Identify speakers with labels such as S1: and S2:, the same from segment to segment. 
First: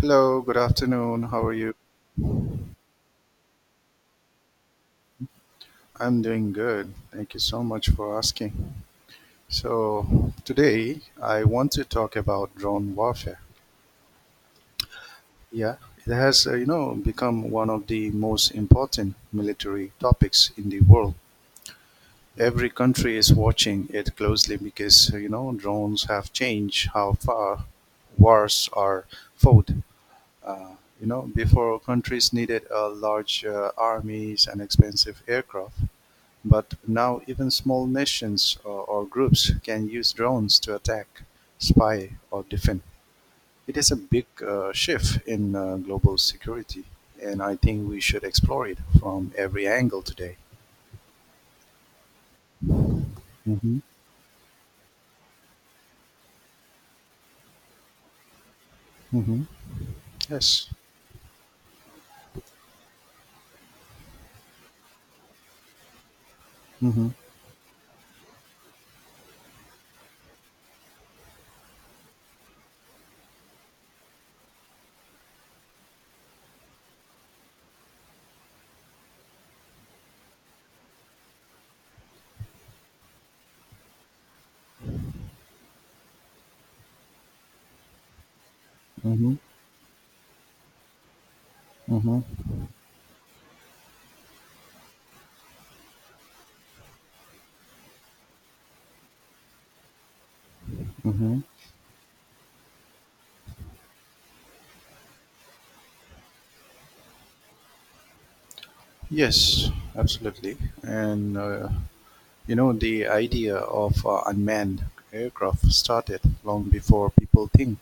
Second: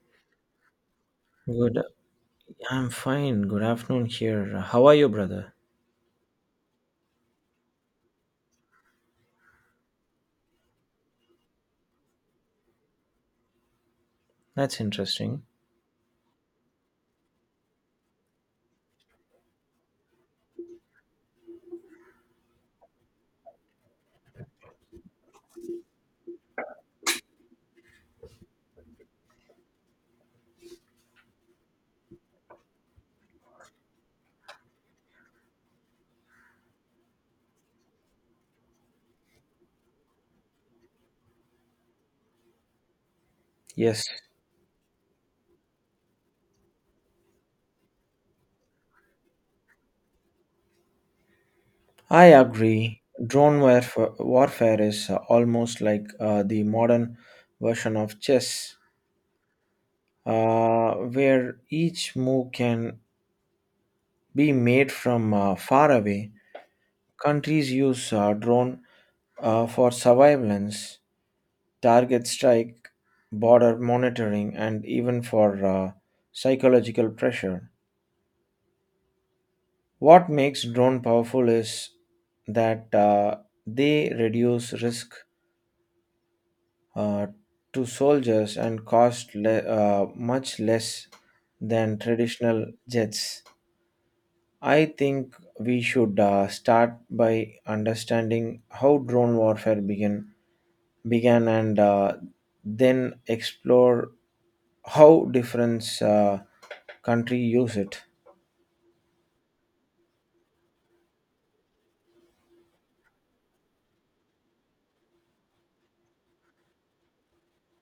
S1: Hello, good afternoon. How are you?
S2: Good. I'm fine. Good afternoon here. How are you, brother?
S1: I'm doing good. Thank you so much for asking. So, today I want to talk about drone warfare.
S2: That's interesting.
S1: Yeah, it has, become one of the most important military topics in the world. Every country is watching it closely because, drones have changed how far wars are fought. Uh, before countries needed large armies and expensive aircraft. But now even small nations or groups can use drones to attack, spy, or defend. It is a
S2: Yes,
S1: big shift in global security, and I think we should explore it from every angle today.
S2: I agree. Drone
S1: Mm-hmm.
S2: warfare is almost like the modern version of chess,
S1: Mm-hmm. Yes.
S2: where each move can be made from far away.
S1: Mm-hmm.
S2: Countries use drone for surveillance, target strike, border monitoring, and even for psychological pressure. What makes drone powerful is that they reduce risk uh, to soldiers and cost
S1: Mm-hmm.
S2: le- uh, much less than
S1: Mm-hmm.
S2: traditional jets. I think we should start by understanding how drone warfare began,
S1: Mm-hmm.
S2: began and then explore how different country use it.
S1: Yes, absolutely. And the idea of unmanned aircraft started long before people think,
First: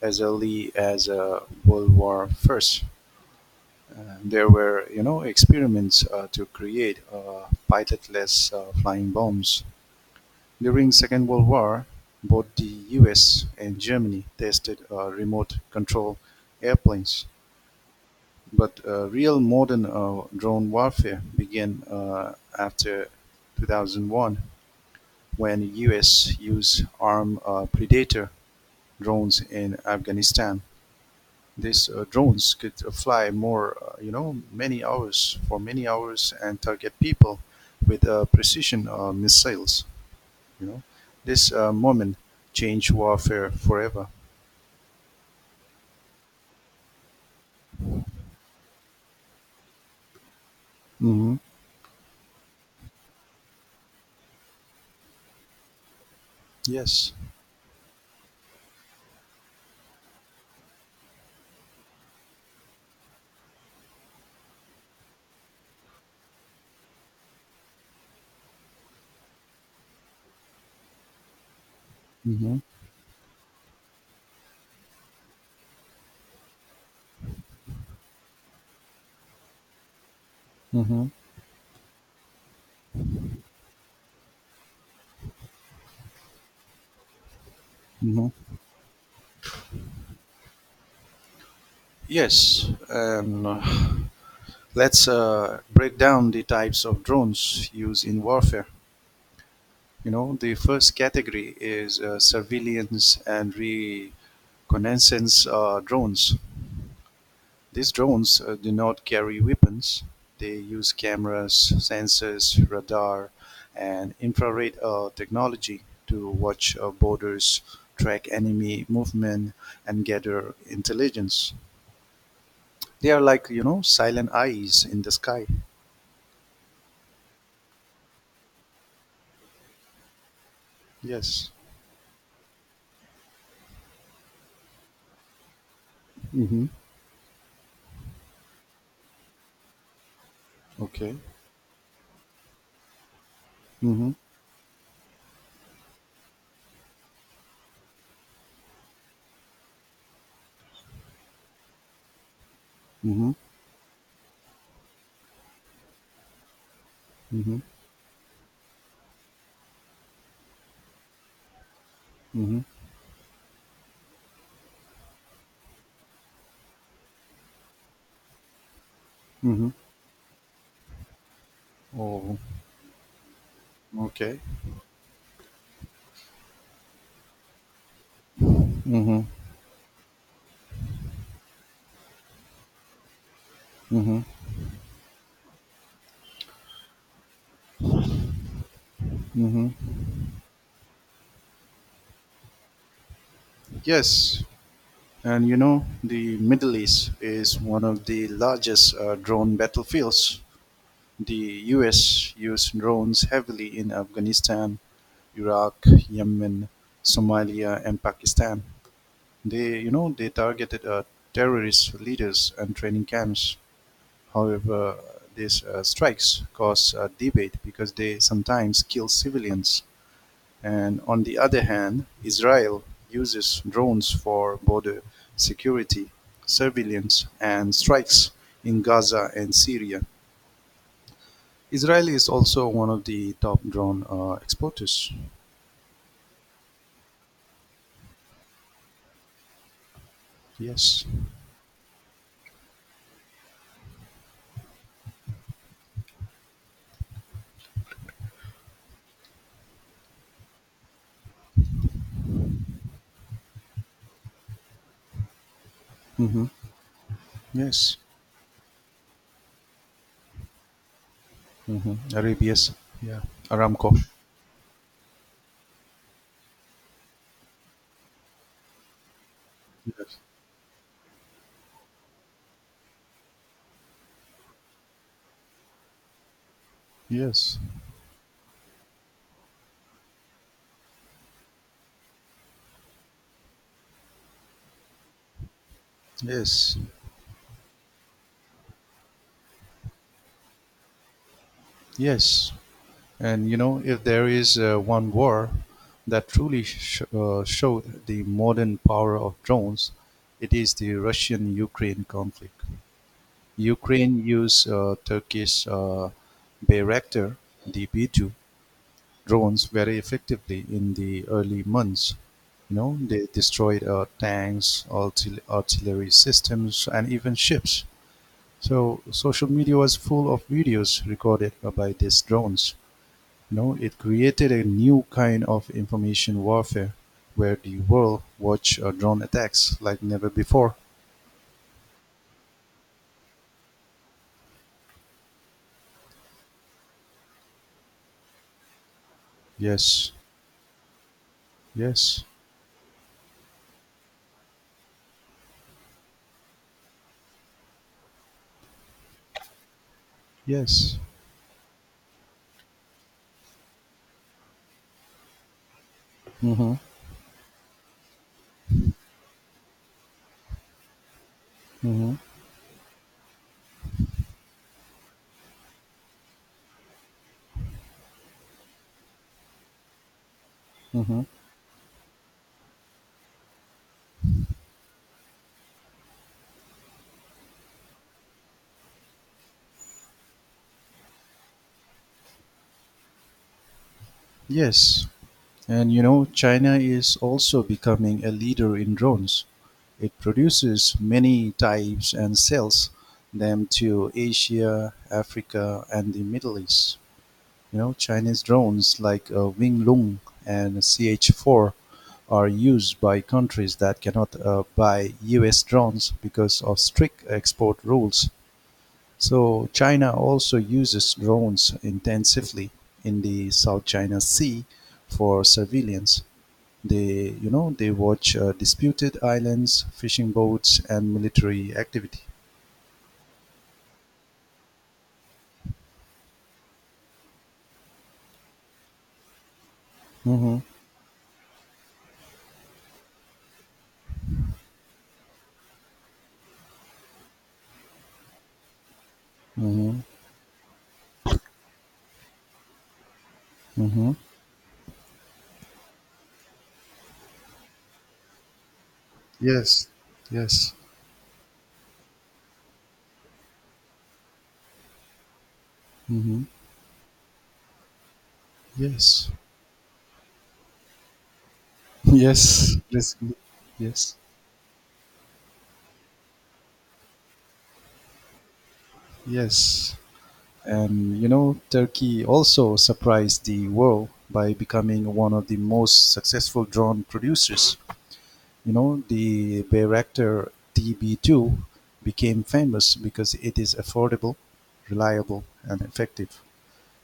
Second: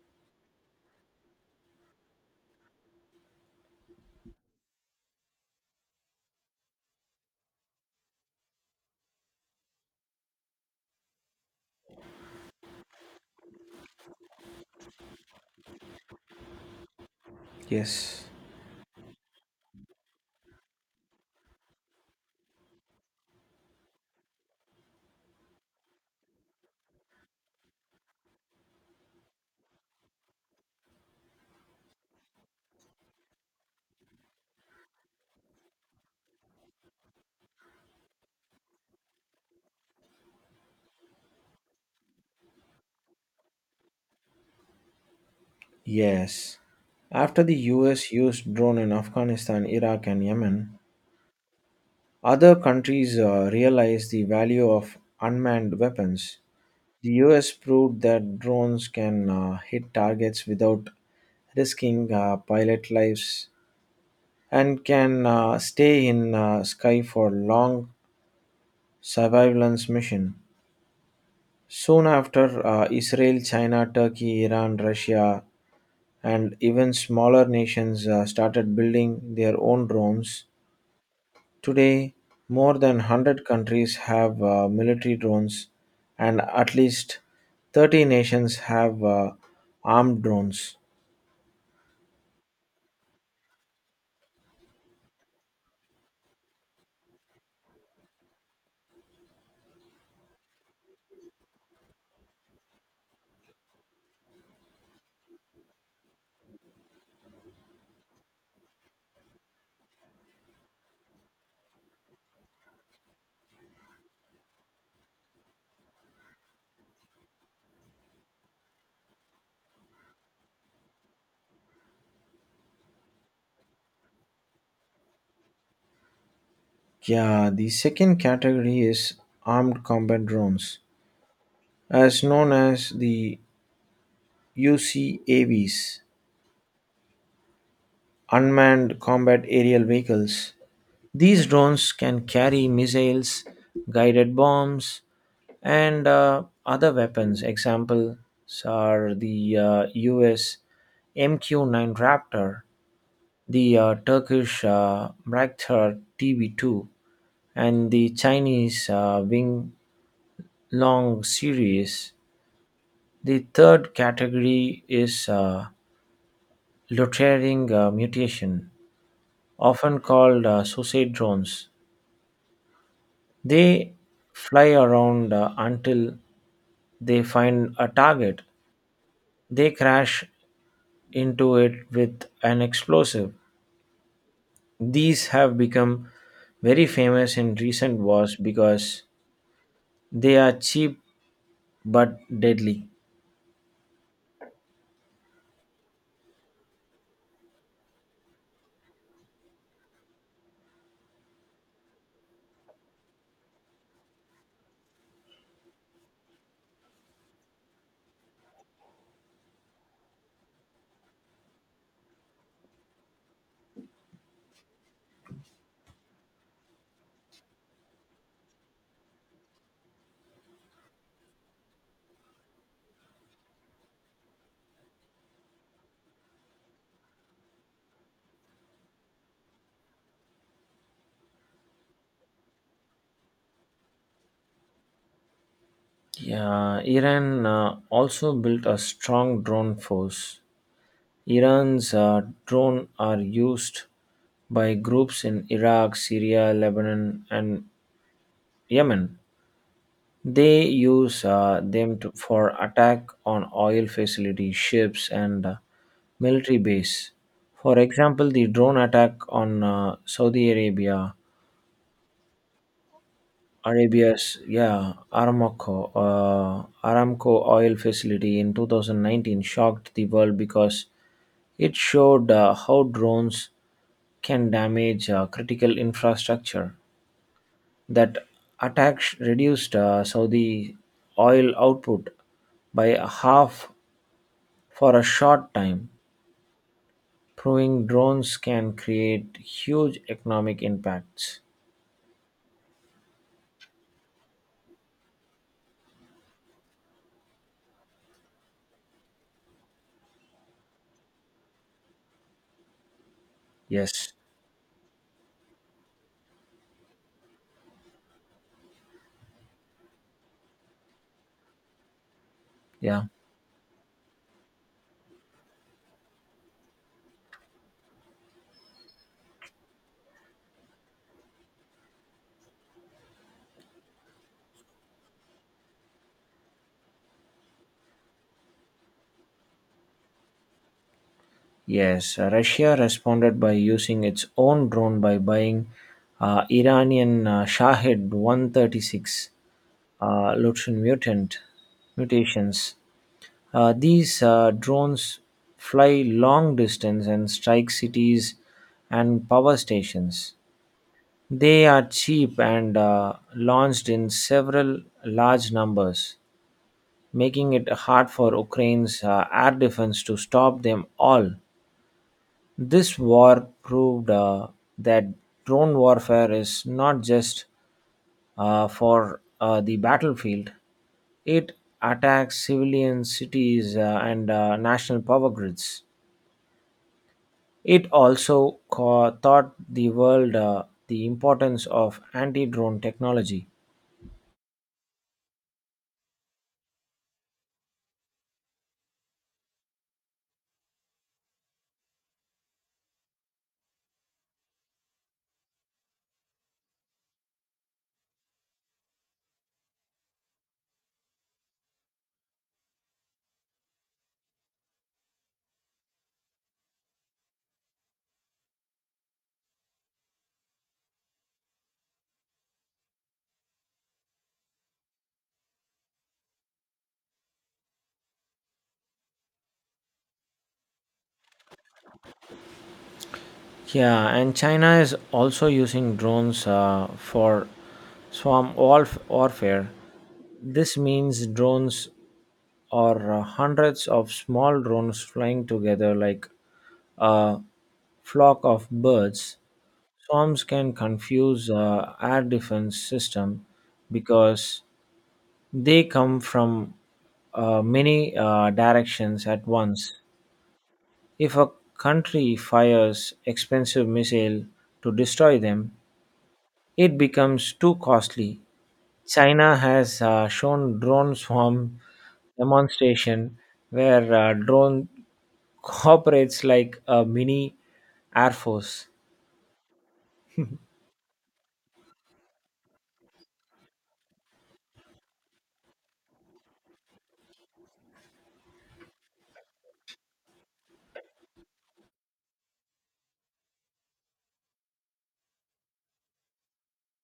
S1: as early as World War First. There were, you know, experiments to create pilotless flying bombs. During Second World War, both the U.S. and Germany tested remote control airplanes,
S2: Yes.
S1: but real modern drone warfare began after 2001 when U.S. used armed Predator drones in Afghanistan. These drones could you know, many hours and target people with precision missiles. You know, this moment changed warfare forever.
S2: Yes. After the US used drone in Afghanistan, Iraq, and Yemen,
S1: Hmm.
S2: other countries realized the value of unmanned weapons. The
S1: Yes.
S2: US proved that drones can hit targets without risking pilot lives and can stay in sky for long surveillance mission. Soon
S1: Hmm.
S2: after, Israel, China, Turkey, Iran, Russia, and even smaller nations started building their own drones.
S1: Hmm.
S2: Today, more than 100 countries have military drones, and at least 30
S1: Hmm.
S2: nations have armed drones.
S1: Yes, and let's break down the types of drones used in warfare. You know, the first category is surveillance and reconnaissance drones. These drones do not carry weapons. They use cameras, sensors, radar, and infrared technology to watch borders, track enemy movement, and gather intelligence. They are like, you know, silent eyes in the sky.
S2: Yeah, the second category is armed combat drones,
S1: Yes.
S2: as known as the UCAVs,
S1: Mm-hmm.
S2: unmanned combat aerial vehicles.
S1: Okay.
S2: These drones can carry missiles,
S1: Mm-hmm.
S2: guided bombs, and other weapons. Examples are the US MQ-9 Raptor,
S1: Mm-hmm.
S2: the Turkish Braktar TB2,
S1: Mm-hmm.
S2: and the Chinese Wing Long series.
S1: Mm-hmm.
S2: The third category is loitering mutation,
S1: Mm-hmm.
S2: often called suicide drones.
S1: Oh,
S2: They
S1: okay.
S2: fly around until they find a target.
S1: Mm-hmm.
S2: They crash into it with an explosive.
S1: Mm-hmm.
S2: These have become very famous in recent wars because
S1: Mm-hmm.
S2: they are cheap but deadly.
S1: Yes. And you know, the Middle East is one of the largest drone battlefields. The US used drones heavily in Afghanistan, Iraq, Yemen, Somalia, and Pakistan. They targeted terrorist leaders and training camps. However, these strikes cause debate because they sometimes kill civilians. And on the other hand, Israel uses drones for border security, surveillance, and strikes in Gaza and Syria. Israel is also one of the top drone exporters.
S2: Yeah, Iran also built a strong drone force.
S1: Yes.
S2: Iran's drone are used by groups in Iraq, Syria, Lebanon, and Yemen. They use them for attack on oil facilities, ships, and
S1: Hmm.
S2: military base. For
S1: Yes.
S2: example, the drone attack on uh, Saudi Arabia,
S1: Hmm. Arabia's. Yeah. Aramco.
S2: Arabia's yeah Aramco uh, Aramco oil facility in 2019 shocked the
S1: Yes.
S2: world because it showed how drones can damage critical infrastructure.
S1: Yes.
S2: That attack reduced Saudi oil output by half for a short time,
S1: Yes.
S2: proving drones can create huge economic impacts.
S1: Yes. And you know, if there is one war that truly showed the modern power of drones, it is the Russian-Ukraine conflict.
S2: Yes,
S1: Ukraine used Turkish Bayraktar DB2 drones very effectively in the early months. You know,
S2: yeah,
S1: they destroyed tanks, artillery systems, and even ships. So social media was full of videos recorded by these drones. No, it created a new kind of information warfare where the world watched drone attacks like never before.
S2: yes. Russia responded by using its own drone by buying Iranian Shahid 136
S1: Yes,
S2: uh, Lutron mutant
S1: yes,
S2: mutations. These drones fly long distance and strike cities and power stations.
S1: yes.
S2: They are cheap and launched in several large numbers,
S1: Mm-hmm,
S2: making it hard for Ukraine's air defense to stop them all.
S1: mm-hmm,
S2: This war proved that drone warfare is not just for the battlefield,
S1: mm-hmm.
S2: it attacks civilian cities and national power grids. It also taught the world the importance of anti drone technology.
S1: Yes. And you know, China is also becoming a leader in drones. It produces many types and sells them to Asia, Africa, and the Middle East. You know, Chinese drones like Wing Lung and CH4 are used by countries that cannot buy US drones because of strict export rules. So China also uses drones intensively in the South China Sea for surveillance. They watch disputed islands, fishing boats, and military activity.
S2: Yeah, and China is also using drones for swarm warfare.
S1: Hmm.
S2: This means drones or hundreds of small drones flying together like a flock of birds.
S1: Hmm.
S2: Swarms can confuse air defense system
S1: Hmm.
S2: because they come from many directions at
S1: Yes.
S2: once.
S1: Yes.
S2: If a country fires expensive missile to destroy them,
S1: Hmm.
S2: it becomes too costly.
S1: Yes.
S2: China has shown drone swarm
S1: Yes. Yes.
S2: demonstration where
S1: Yes.
S2: drone cooperates like a mini air force.
S1: Yes. And you know, Turkey also surprised the world by becoming one of the most successful drone producers. You know, the Bayraktar TB2 became famous because it is affordable, reliable, and effective.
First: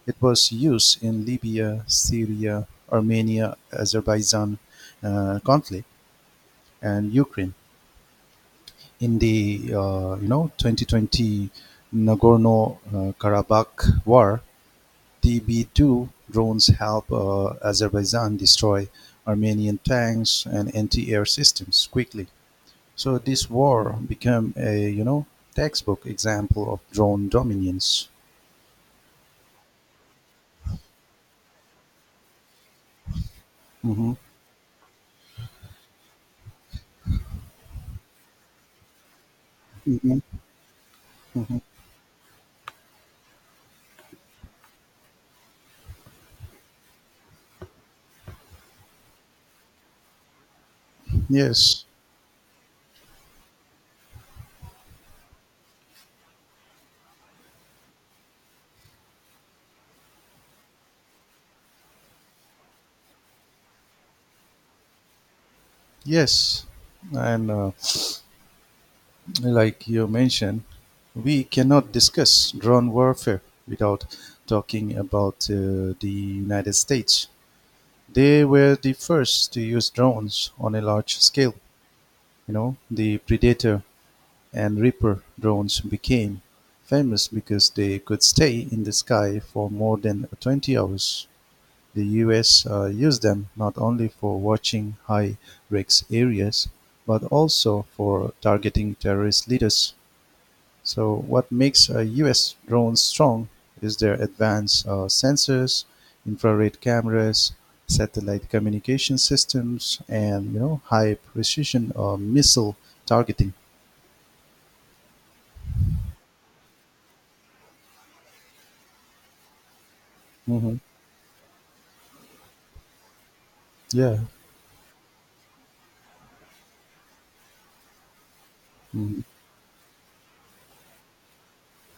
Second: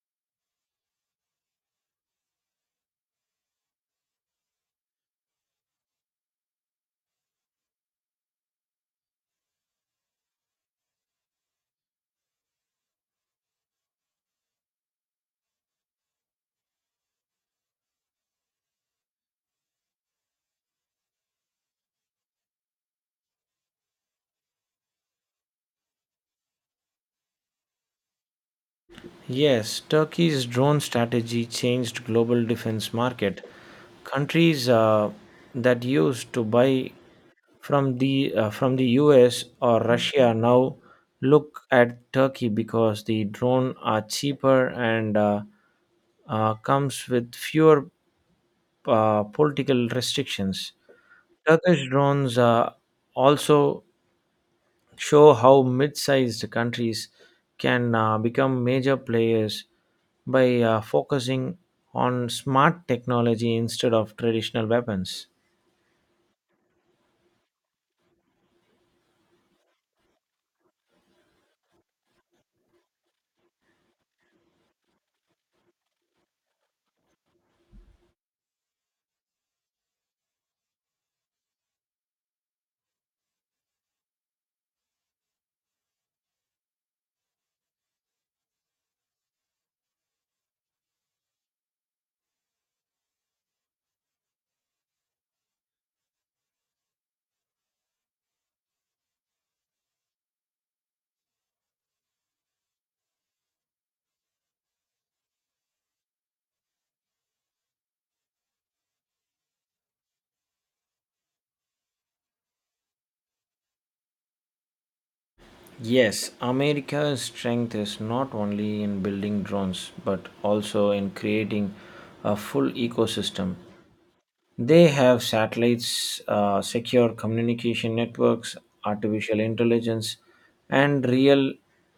S1: It was used in Libya, Syria, Armenia, Azerbaijan conflict, and Ukraine. In the 2020 Nagorno-Karabakh war, TB-two drones help Azerbaijan destroy Armenian tanks and anti-air systems quickly. So this war became a, you know, textbook example of drone dominance.
S2: Yes, Turkey's drone strategy changed global defense market.
S1: Hmm.
S2: Countries that used to buy from the US or
S1: Hmm.
S2: Russia now
S1: Hmm.
S2: look at Turkey because the drone are cheaper and comes with fewer political restrictions.
S1: Yes,
S2: Turkish drones also show how mid-sized countries can become major players by focusing on smart technology instead of traditional weapons.
S1: yes, and like you mentioned, we cannot discuss drone warfare without talking about the United States. They were the first to use drones on a large scale. You know, the Predator and Reaper drones became famous because they could stay in the sky for more than 20 hours. The US used them not only for watching high risk areas, but also for targeting terrorist leaders. So, what makes US drones strong is their advanced sensors, infrared cameras, satellite communication systems, and you know, high precision missile targeting.
S2: Yes, America's strength is not only in building drones but
S1: Mhm.
S2: also in creating a full ecosystem.
S1: Yeah.
S2: They have satellites, secure communication networks,
S1: Mhm.
S2: artificial intelligence, and real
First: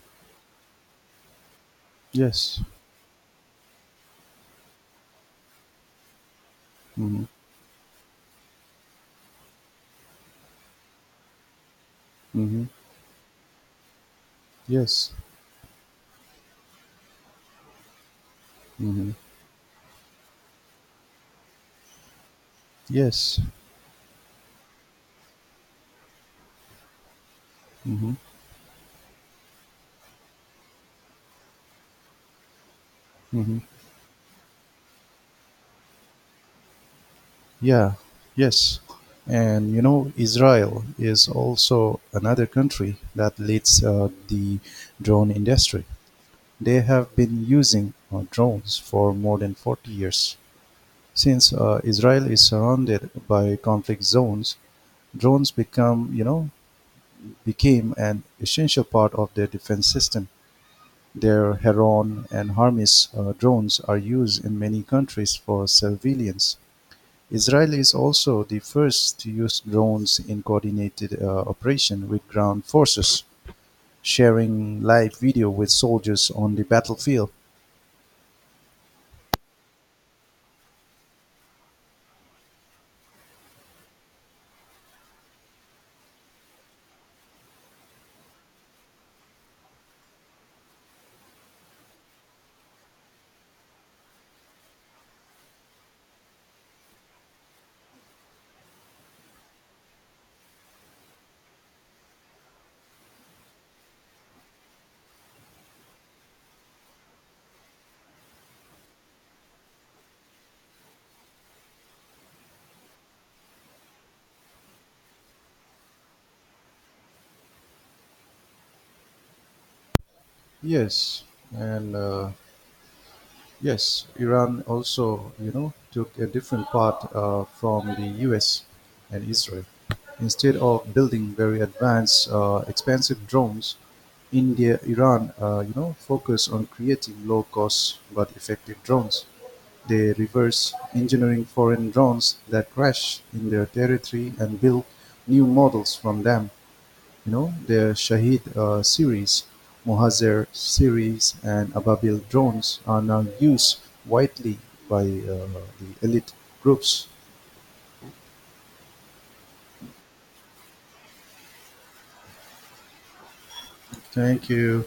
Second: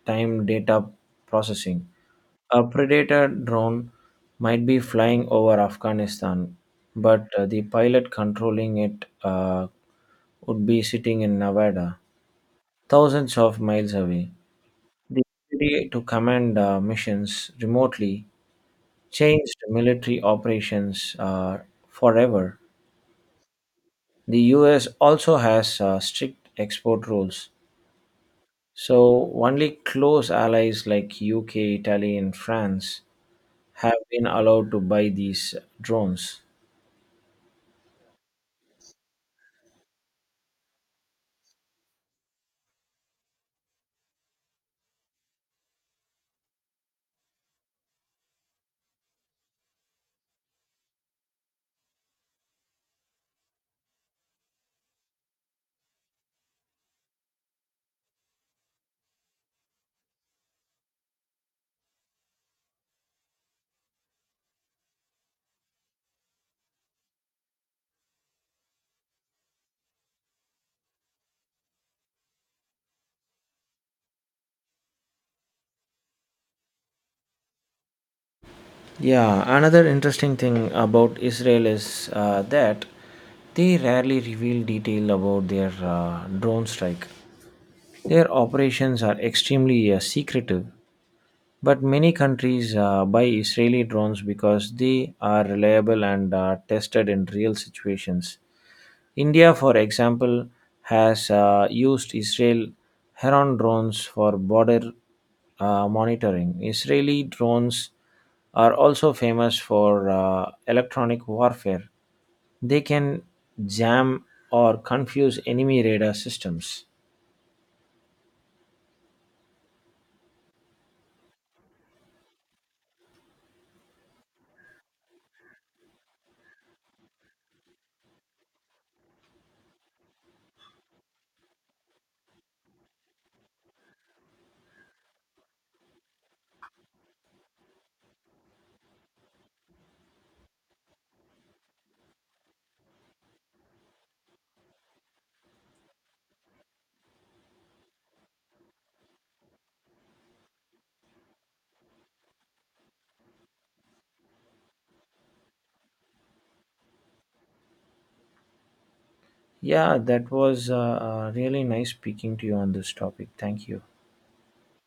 S2: time data processing.
S1: Yes.
S2: A predator drone might be flying over Afghanistan,
S1: Mhm.
S2: but the pilot controlling it would be sitting in Nevada,
S1: Mhm.
S2: thousands of miles away.
S1: Yes.
S2: The ability to command missions remotely
S1: Mhm.
S2: changed military operations forever.
S1: Yes.
S2: The US also has strict export rules,
S1: Mhm.
S2: so only close allies like UK, Italy, and France
S1: Mhm.
S2: have been allowed to buy these drones.
S1: Yeah. Yes. And you know, Israel is also another country that leads the drone industry. They have been using drones for more than 40 years. Since Israel is surrounded by conflict zones, drones become, you know, became an essential part of their defense system. Their Heron and Hermes drones are used in many countries for surveillance. Israel is also the first to use drones in coordinated operation with ground forces, sharing live video with soldiers on the battlefield.
S2: Yeah, another interesting thing about Israel is that they rarely reveal detail about their drone strike. Their operations are extremely secretive, but many countries buy Israeli drones because they are reliable and tested in real situations. India, for example, has used Israel Heron drones for border monitoring. Israeli drones are also famous for electronic warfare. They can jam or confuse enemy radar systems.
S1: Yes, and uh, yes, Iran also, you know, took a different path from the U.S. and Israel. Instead of building very advanced, expensive drones, India, Iran, you know, focus on creating low-cost but effective drones. They reverse engineering foreign drones that crash in their territory and build new models from them. You know, their Shahid series, Mohazer series, and Ababil drones are now used widely by the elite groups.
S2: Yeah, that was really nice speaking to you on this topic. Thank you.
S1: Thank you.